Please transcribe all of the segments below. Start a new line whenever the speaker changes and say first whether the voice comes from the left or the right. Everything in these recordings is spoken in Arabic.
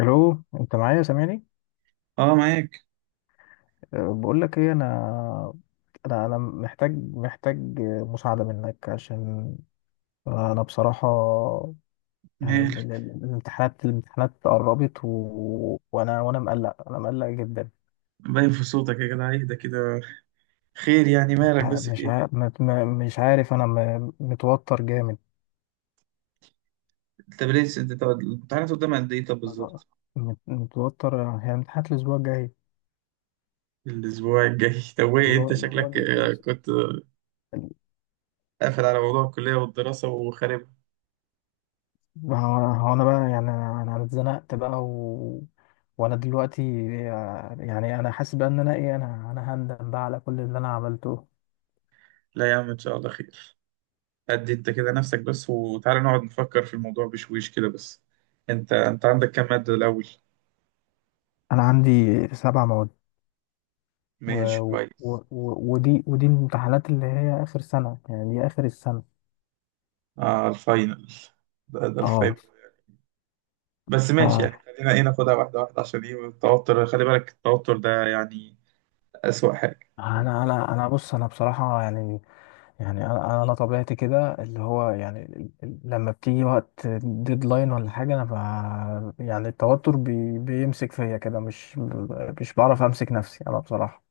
left: الو، انت معايا؟ سامعني؟
right: اه، معاك.
left: أه، بقول لك ايه. انا محتاج مساعده منك، عشان انا بصراحه يعني
right: مالك؟
left: الامتحانات قربت. وانا مقلق جدا.
right: باين في صوتك يا جدع، ايه ده كده؟ خير، يعني مالك، بس في ايه؟
left: مش عارف، انا متوتر جامد.
right: طب ليه، الامتحانات قدام قد ايه طب
left: مت-
right: بالظبط؟
left: متوتر، هي امتحانات الاسبوع الجاي.
right: الاسبوع الجاي. طب وايه؟ انت
left: الأسبوع
right: شكلك آه، كنت آه،
left: الجاي.
right: قافل على موضوع الكلية والدراسة وخارب.
left: ما هو أنا بقى، يعني أنا اتزنقت بقى. وانا دلوقتي، يعني انا حاسس بقى ان انا ايه انا انا هندم بقى على كل اللي انا عملته.
right: لا يا عم، ان شاء الله خير. قد انت كده نفسك بس، وتعالى نقعد نفكر في الموضوع بشويش كده بس. انت عندك كام مادة الاول؟
left: انا عندي 7 مواد. و...
right: ماشي كويس.
left: ودي الامتحانات اللي هي اخر سنة، يعني دي اخر السنة.
right: اه، الفاينل. ده الفاينل.
left: اه.
right: بس ماشي يعني،
left: ف...
right: خلينا ايه، ناخدها واحدة واحدة، عشان ايه التوتر، خلي بالك التوتر ده يعني أسوأ حاجة.
left: انا بص، انا بصراحة، يعني انا طبيعتي كده اللي هو يعني لما بتيجي وقت ديدلاين ولا حاجه. يعني التوتر بيمسك فيا كده. مش بعرف امسك نفسي انا بصراحه.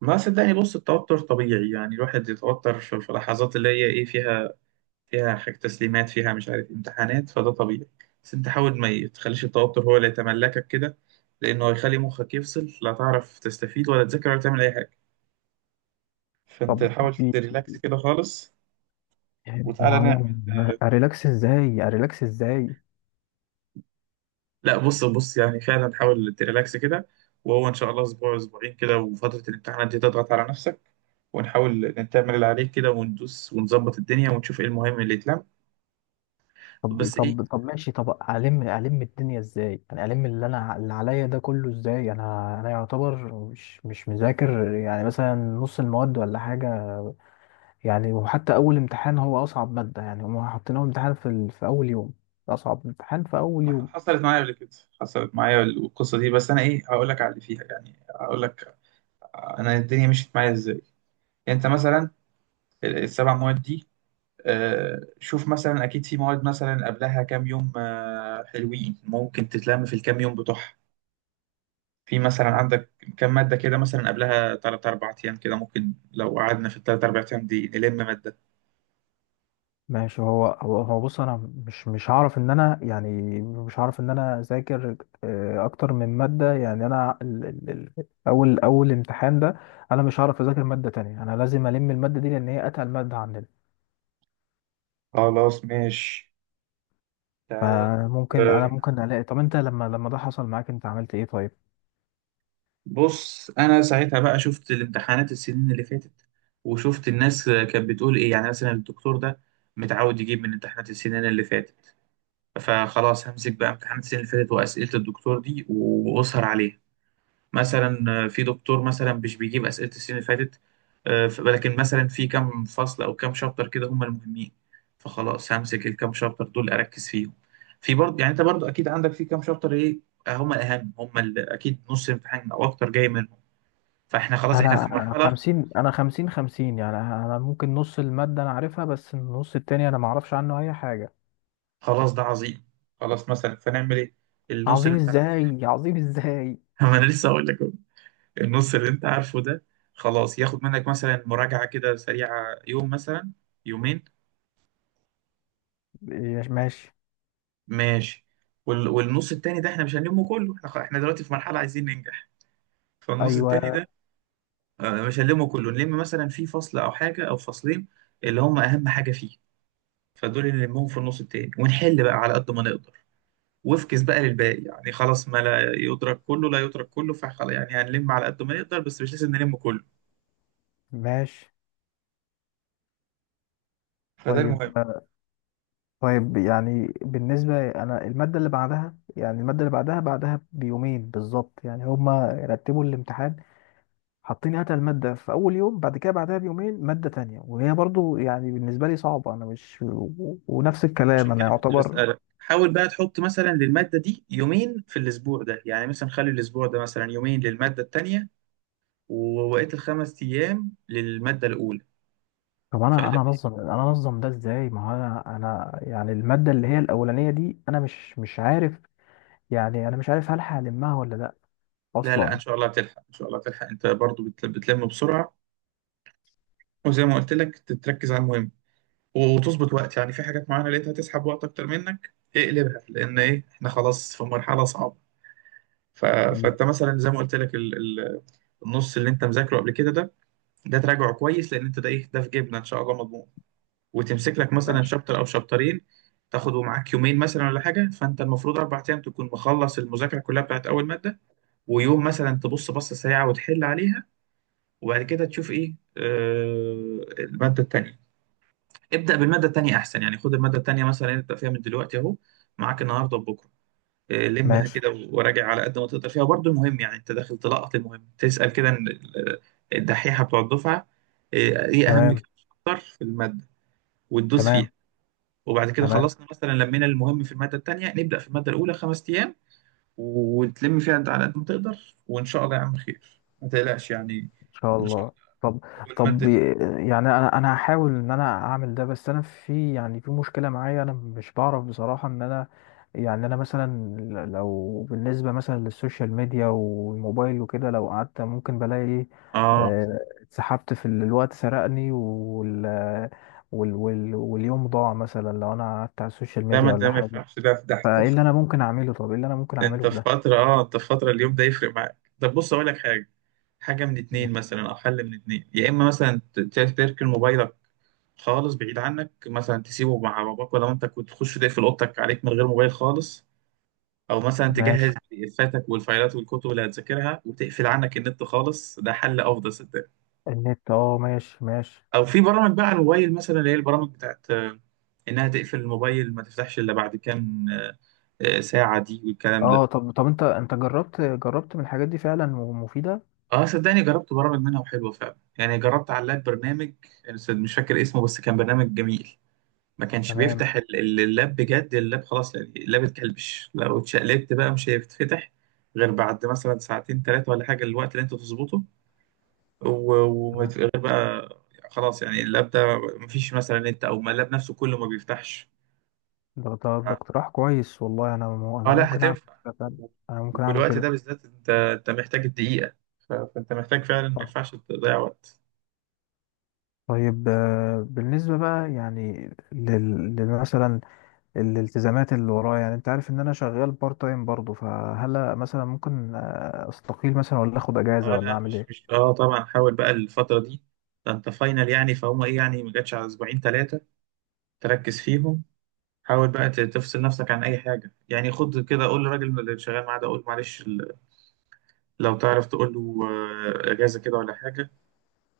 right: ما صدقني، بص، التوتر طبيعي، يعني الواحد يتوتر في لحظات اللي هي إيه فيها حاجة تسليمات، فيها مش عارف امتحانات، فده طبيعي. بس أنت حاول ما تخليش التوتر هو اللي يتملكك كده، لأنه هيخلي مخك يفصل، لا تعرف تستفيد ولا تذاكر ولا تعمل أي حاجة. فأنت
left: طب،
right: حاول
left: بي-
right: تريلاكس كده خالص، وتعالى
left: ما
right: نعمل.
left: انا اريلاكس ازاي؟ اريلاكس ازاي؟
right: لا بص بص، يعني فعلا حاول تريلاكس كده. وهو إن شاء الله أسبوع أسبوعين كده، وفترة الامتحانات دي تضغط على نفسك، ونحاول نعمل اللي عليك كده، وندوس ونظبط الدنيا، ونشوف إيه المهم اللي يتلم،
left: طب
right: بس ايه.
left: طب طب ماشي. طب، الم الدنيا ازاي؟ انا الم اللي انا اللي عليا ده كله ازاي؟ انا يعتبر مش مذاكر، يعني مثلا نص المواد ولا حاجه. يعني وحتى اول امتحان هو اصعب ماده، يعني هم حاطين اول امتحان في اول يوم. اصعب امتحان في اول يوم.
right: حصلت معايا قبل كده، حصلت معايا القصه دي. بس انا ايه هقول لك على اللي فيها، يعني هقول لك انا الدنيا مشيت معايا ازاي. انت مثلا السبع مواد دي، شوف مثلا، اكيد في مواد مثلا قبلها كام يوم حلوين، ممكن تتلم في الكام يوم بتوعها. في مثلا عندك كام ماده كده مثلا قبلها 3 4 ايام، كده ممكن لو قعدنا في الثلاث اربع ايام دي نلم ماده.
left: ماشي. هو بص، انا مش هعرف ان انا يعني، مش هعرف ان انا اذاكر اكتر من ماده. يعني انا ال... ال... ال... اول اول امتحان ده، انا مش هعرف اذاكر ماده تانية. انا لازم الم الماده دي، لان هي اتقل ماده عندنا.
right: خلاص ماشي، تعال
left: فممكن انا
right: نشوف.
left: ممكن الاقي. طب انت لما ده حصل معاك، انت عملت ايه، طيب؟
right: بص انا ساعتها بقى شفت الامتحانات السنين اللي فاتت، وشفت الناس كانت بتقول ايه، يعني مثلا الدكتور ده متعود يجيب من امتحانات السنين اللي فاتت، فخلاص همسك بقى امتحانات السنين اللي فاتت واسئله الدكتور دي واسهر عليها. مثلا في دكتور مثلا مش بيجيب اسئله السنين اللي فاتت، لكن مثلا في كام فصل او كام شابتر كده هم المهمين، فخلاص همسك الكام شابتر دول اركز فيهم. في برضه، يعني انت برضه اكيد عندك في كام شابتر ايه هم الاهم، اكيد نص امتحان او اكتر جاي من. فاحنا خلاص احنا في
left: انا
right: مرحله.
left: خمسين انا خمسين خمسين يعني انا ممكن نص المادة انا عارفها، بس النص التاني انا معرفش عنه اي حاجة.
right: خلاص ده عظيم. خلاص مثلا فنعمل ايه؟ النص
left: عظيم
right: اللي انت عارفه ده،
left: ازاي؟ عظيم ازاي؟
right: ما انا لسه هقول لك أهو. النص اللي انت عارفه ده خلاص ياخد منك مثلا مراجعه كده سريعه، يوم مثلا، يومين.
left: إيه، ماشي.
right: ماشي. والنص التاني ده احنا مش هنلمه كله، احنا إحنا دلوقتي في مرحله عايزين ننجح. فالنص التاني
left: ايوه،
right: ده مش هنلمه كله، نلم مثلا في فصل او حاجه او فصلين اللي هم اهم حاجه فيه، فدول اللي نلمهم في النص التاني، ونحل بقى على قد ما نقدر، وافكس بقى للباقي. يعني خلاص، ما لا يدرك كله لا يترك كله، فخلاص يعني هنلم على قد ما نقدر، بس مش لازم نلم كله،
left: ماشي.
right: فده
left: طيب،
right: المهم.
left: طيب، يعني بالنسبة، انا المادة اللي بعدها، يعني المادة اللي بعدها بعدها بيومين بالظبط. يعني هما رتبوا الامتحان، حاطين هاتها المادة في أول يوم، بعد كده بعدها بيومين مادة تانية، وهي برضو يعني بالنسبة لي صعبة. أنا مش و- ونفس الكلام،
right: عشان
left: أنا
right: كده كنت
left: يعتبر.
right: بسألك، حاول بقى تحط مثلا للمادة دي يومين في الأسبوع ده، يعني مثلا خلي الأسبوع ده مثلا يومين للمادة التانية، ووقت الخمس أيام للمادة الأولى.
left: طب انا
right: فلا،
left: انا انظم انا انظم ده ازاي؟ ما هو انا، يعني الماده اللي هي الاولانيه دي انا مش عارف. يعني انا مش عارف هل هلمها ولا لا،
right: لا، لا، إن
left: اصلا.
right: شاء الله هتلحق، إن شاء الله هتلحق، أنت برضو بتلم بسرعة. وزي ما قلت لك، تركز على المهم وتظبط وقت، يعني في حاجات معينة لقيتها تسحب وقت أكتر منك اقلبها، لأن إيه، إحنا خلاص في مرحلة صعبة. ف...
left: مم.
right: فانت مثلا زي ما قلت لك النص اللي انت مذاكره قبل كده ده، ده تراجعه كويس، لان انت ده ايه، ده في جيبنا ان شاء الله مضمون. وتمسك لك مثلا
left: ماشي،
right: شابتر او شابترين تاخده معاك يومين مثلا ولا حاجه. فانت المفروض اربع ايام تكون مخلص المذاكره كلها بتاعت اول ماده، ويوم مثلا تبص بصه سريعه وتحل عليها. وبعد كده تشوف ايه، الماده التانيه. ابدا بالماده التانيه احسن، يعني خد الماده التانيه مثلا، ابدا فيها من دلوقتي اهو، معاك النهارده وبكره. لمها
left: ماشي.
right: كده وراجع على قد ما تقدر فيها برضو. المهم يعني انت داخل تلقط المهم، تسأل كده ان الدحيحة بتوع الدفعة ايه، إيه اهم
left: تمام،
right: كتر في المادة، وتدوس فيها.
left: تمام،
right: وبعد كده
left: تمام.
right: خلصنا مثلا، لمينا المهم في المادة التانية، نبدأ في المادة الأولى خمس أيام، وتلم فيها انت على قد ما تقدر، وإن شاء الله يا عم خير، ما تقلقش يعني.
left: ان شاء
right: إن شاء
left: الله. طب،
right: الله
left: طب،
right: المادة دي.
left: يعني انا هحاول ان انا اعمل ده، بس انا في، يعني في مشكله معايا. انا مش بعرف بصراحه ان انا، يعني انا مثلا، لو بالنسبه مثلا للسوشيال ميديا والموبايل وكده، لو قعدت ممكن بلاقي ايه،
right: آه
left: اتسحبت في الوقت، سرقني، واليوم ضاع، مثلا لو انا قعدت على السوشيال
right: لا،
left: ميديا
right: ما
left: ولا
right: ده ما
left: حاجه.
right: ينفعش ده. في ده
left: فايه اللي انا ممكن اعمله؟ طب، ايه اللي انا ممكن اعمله
right: انت
left: في
right: في
left: ده؟
right: فترة، انت في فترة، اليوم ده يفرق معاك. طب بص اقول لك حاجة، حاجة من اتنين مثلا، او حل من اتنين، يا اما مثلا تركن موبايلك خالص بعيد عنك، مثلا تسيبه مع باباك، ولا انت كنت تخش تقفل اوضتك عليك من غير موبايل خالص، او مثلا تجهز
left: ماشي.
right: بي دي افاتك والفايلات والكتب اللي هتذاكرها، وتقفل عنك النت خالص، ده حل افضل صدقني.
left: النت، اه، ماشي، ماشي.
right: او في برامج بقى على الموبايل مثلا، اللي هي البرامج بتاعت انها تقفل الموبايل ما تفتحش الا بعد كام ساعة، دي والكلام ده.
left: اه، طب، انت جربت من الحاجات دي فعلا ومفيده؟
right: اه صدقني، جربت برامج منها وحلوه فعلا، يعني جربت على اللاب برنامج، يعني مش فاكر اسمه، بس كان برنامج جميل. ما كانش
left: تمام،
right: بيفتح اللاب، بجد اللاب خلاص، يعني اللاب اتكلبش، لو اتشقلبت بقى مش هيتفتح غير بعد مثلا ساعتين ثلاثه ولا حاجه، الوقت اللي انت تظبطه،
left: تمام.
right: غير بقى. خلاص يعني اللاب ده مفيش مثلا نت، او ما اللاب نفسه كله ما بيفتحش.
left: ده اقتراح كويس، والله. انا
right: اه لا،
left: ممكن اعمل
right: هتنفع.
left: كده فعلا. انا ممكن اعمل
right: والوقت
left: كده.
right: ده بالذات، انت محتاج الدقيقه، فانت محتاج فعلا، ما
left: صح.
right: ينفعش تضيع وقت.
left: طيب، بالنسبه بقى يعني مثلا الالتزامات اللي ورايا، يعني انت عارف ان انا شغال بارت تايم برضه، فهل مثلا ممكن استقيل مثلا، ولا اخد اجازه،
right: اه
left: ولا
right: لا،
left: اعمل
right: مش
left: ايه؟
right: طبعا، حاول بقى الفترة دي، ده انت فاينل يعني، فهم ايه يعني، ما جاتش على اسبوعين ثلاثة، تركز فيهم. حاول بقى تفصل نفسك عن اي حاجة، يعني خد كده قول للراجل اللي شغال معاه ده، قول معلش لو تعرف تقول له اجازة كده ولا حاجة،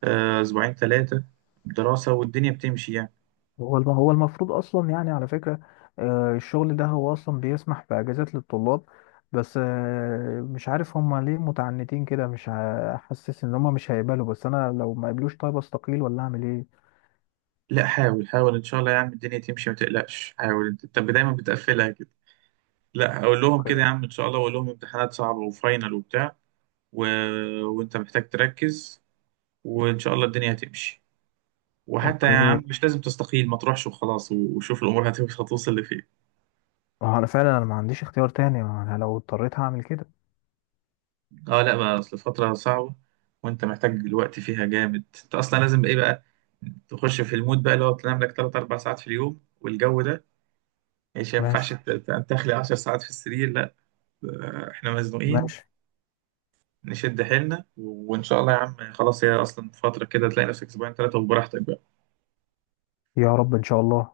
right: اسبوعين ثلاثة دراسة، والدنيا بتمشي يعني.
left: هو المفروض اصلا يعني، على فكره، الشغل ده هو اصلا بيسمح باجازات للطلاب، بس مش عارف هما ليه متعنتين كده. مش ه- حاسس ان هما مش هيقبلوا، بس انا لو ما قبلوش، طيب استقيل ولا اعمل ايه؟
right: لا حاول حاول، ان شاء الله يا عم الدنيا تمشي، ما تقلقش. حاول انت، انت دايما بتقفلها كده. لا، اقول لهم كده يا
left: اوكي،
right: عم ان شاء الله، واقول لهم امتحانات صعبة وفاينل وبتاع، و... وانت محتاج تركز، وان شاء الله الدنيا هتمشي. وحتى يا
left: اوكي.
right: عم، مش لازم تستقيل، ما تروحش وخلاص، وشوف الامور هتمشي هتوصل لفين.
left: ما هو انا فعلا، انا ما عنديش اختيار تاني. ما انا لو اضطريت هعمل كده.
right: اه لا بقى، اصل فتره صعبه، وانت محتاج الوقت فيها جامد. انت اصلا لازم ايه بقى، تخش في المود بقى اللي هو تنام لك 3 4 ساعات في اليوم، والجو ده مش ينفعش
left: ماشي،
right: تخلي 10 ساعات في السرير لا. احنا مزنوقين،
left: ماشي.
right: نشد حيلنا، وان شاء الله يا عم خلاص، هي اصلا فتره كده، تلاقي نفسك اسبوعين ثلاثه وبراحتك بقى.
left: يا رب، ان شاء الله.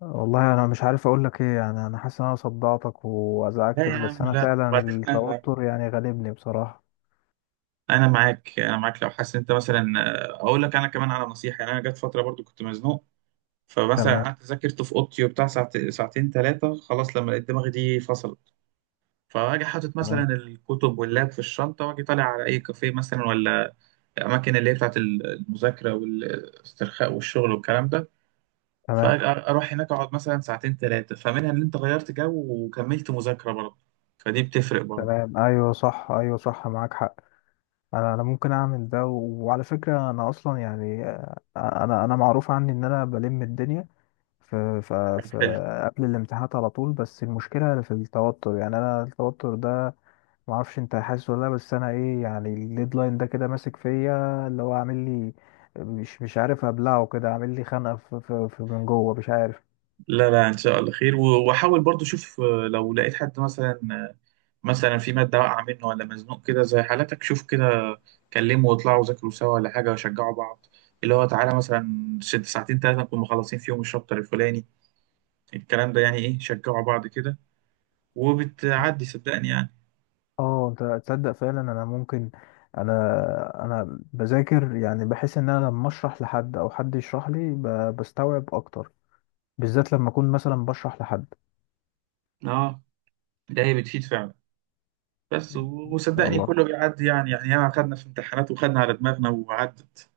left: والله، انا مش عارف اقول لك ايه. يعني انا حاسس ان انا صدعتك
right: لا
left: وازعجتك،
right: يا
left: بس
right: عم
left: انا
right: لا،
left: فعلا
right: وبعدين
left: التوتر يعني غالبني بصراحه.
right: انا معاك، انا معاك، لو حاسس إن انت مثلا، اقول لك انا كمان على نصيحه. يعني انا جت فتره برضو كنت مزنوق، فمثلا
left: تمام،
right: قعدت ذاكرت في اوضتي وبتاع ساعتين ثلاثه، خلاص لما لقيت دماغي دي فصلت، فاجي حاطط مثلا
left: تمام،
right: الكتب واللاب في الشنطه، واجي طالع على اي كافيه مثلا، ولا اماكن اللي هي بتاعت المذاكره والاسترخاء والشغل والكلام ده.
left: تمام،
right: فاروح هناك اقعد مثلا ساعتين ثلاثه، فمنها ان انت غيرت جو وكملت مذاكره برضه، فدي بتفرق
left: تمام. ايوه، صح. ايوه، صح، معاك حق. انا ممكن اعمل ده، وعلى فكره، انا اصلا يعني، انا معروف عني ان انا بلم الدنيا في
right: برضه.
left: قبل الامتحانات على طول. بس المشكله في التوتر. يعني انا التوتر ده، ما اعرفش انت حاسس ولا لا، بس انا، ايه، يعني الديدلاين ده كده ماسك فيا، اللي هو عامل لي مش عارف ابلعه كده، عامل لي خنقه في من جوه مش عارف.
right: لا لا، ان شاء الله خير، واحاول برضو. شوف لو لقيت حد مثلا، مثلا في ماده واقعه منه ولا مزنوق كده زي حالتك، شوف كده كلمه، واطلعوا ذاكروا سوا ولا حاجه، وشجعوا بعض. اللي هو تعالى مثلا ساعتين ثلاثه نكون مخلصين فيهم الشابتر الفلاني، الكلام ده يعني، ايه، شجعوا بعض كده، وبتعدي صدقني يعني.
left: اه، انت تصدق، فعلا انا ممكن. انا انا بذاكر، يعني بحس ان انا لما اشرح لحد او حد يشرح لي بستوعب اكتر، بالذات لما اكون مثلا بشرح لحد.
right: اه، ده هي بتفيد فعلا. بس
left: ان شاء
right: وصدقني
left: الله.
right: كله بيعدي، يعني يعني ياما خدنا في امتحانات وخدنا على دماغنا وعدت.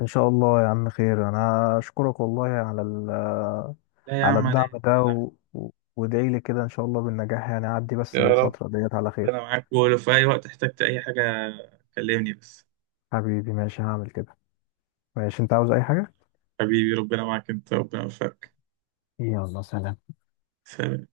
left: ان شاء الله يا عم، خير. انا اشكرك والله على
right: لا يا
left: على
right: عم، على إيه؟
left: الدعم ده،
right: لا، لا.
left: وادعي لي كده ان شاء الله بالنجاح، يعني اعدي بس
right: يا رب.
left: الفترة ديت على خير.
right: انا معاك، ولو في اي وقت احتجت اي حاجه كلمني بس.
left: حبيبي، ماشي، هعمل كده. ماشي، انت عاوز اي حاجة؟
right: حبيبي ربنا معاك، انت ربنا يوفقك.
left: يلا، سلام.
right: سلام.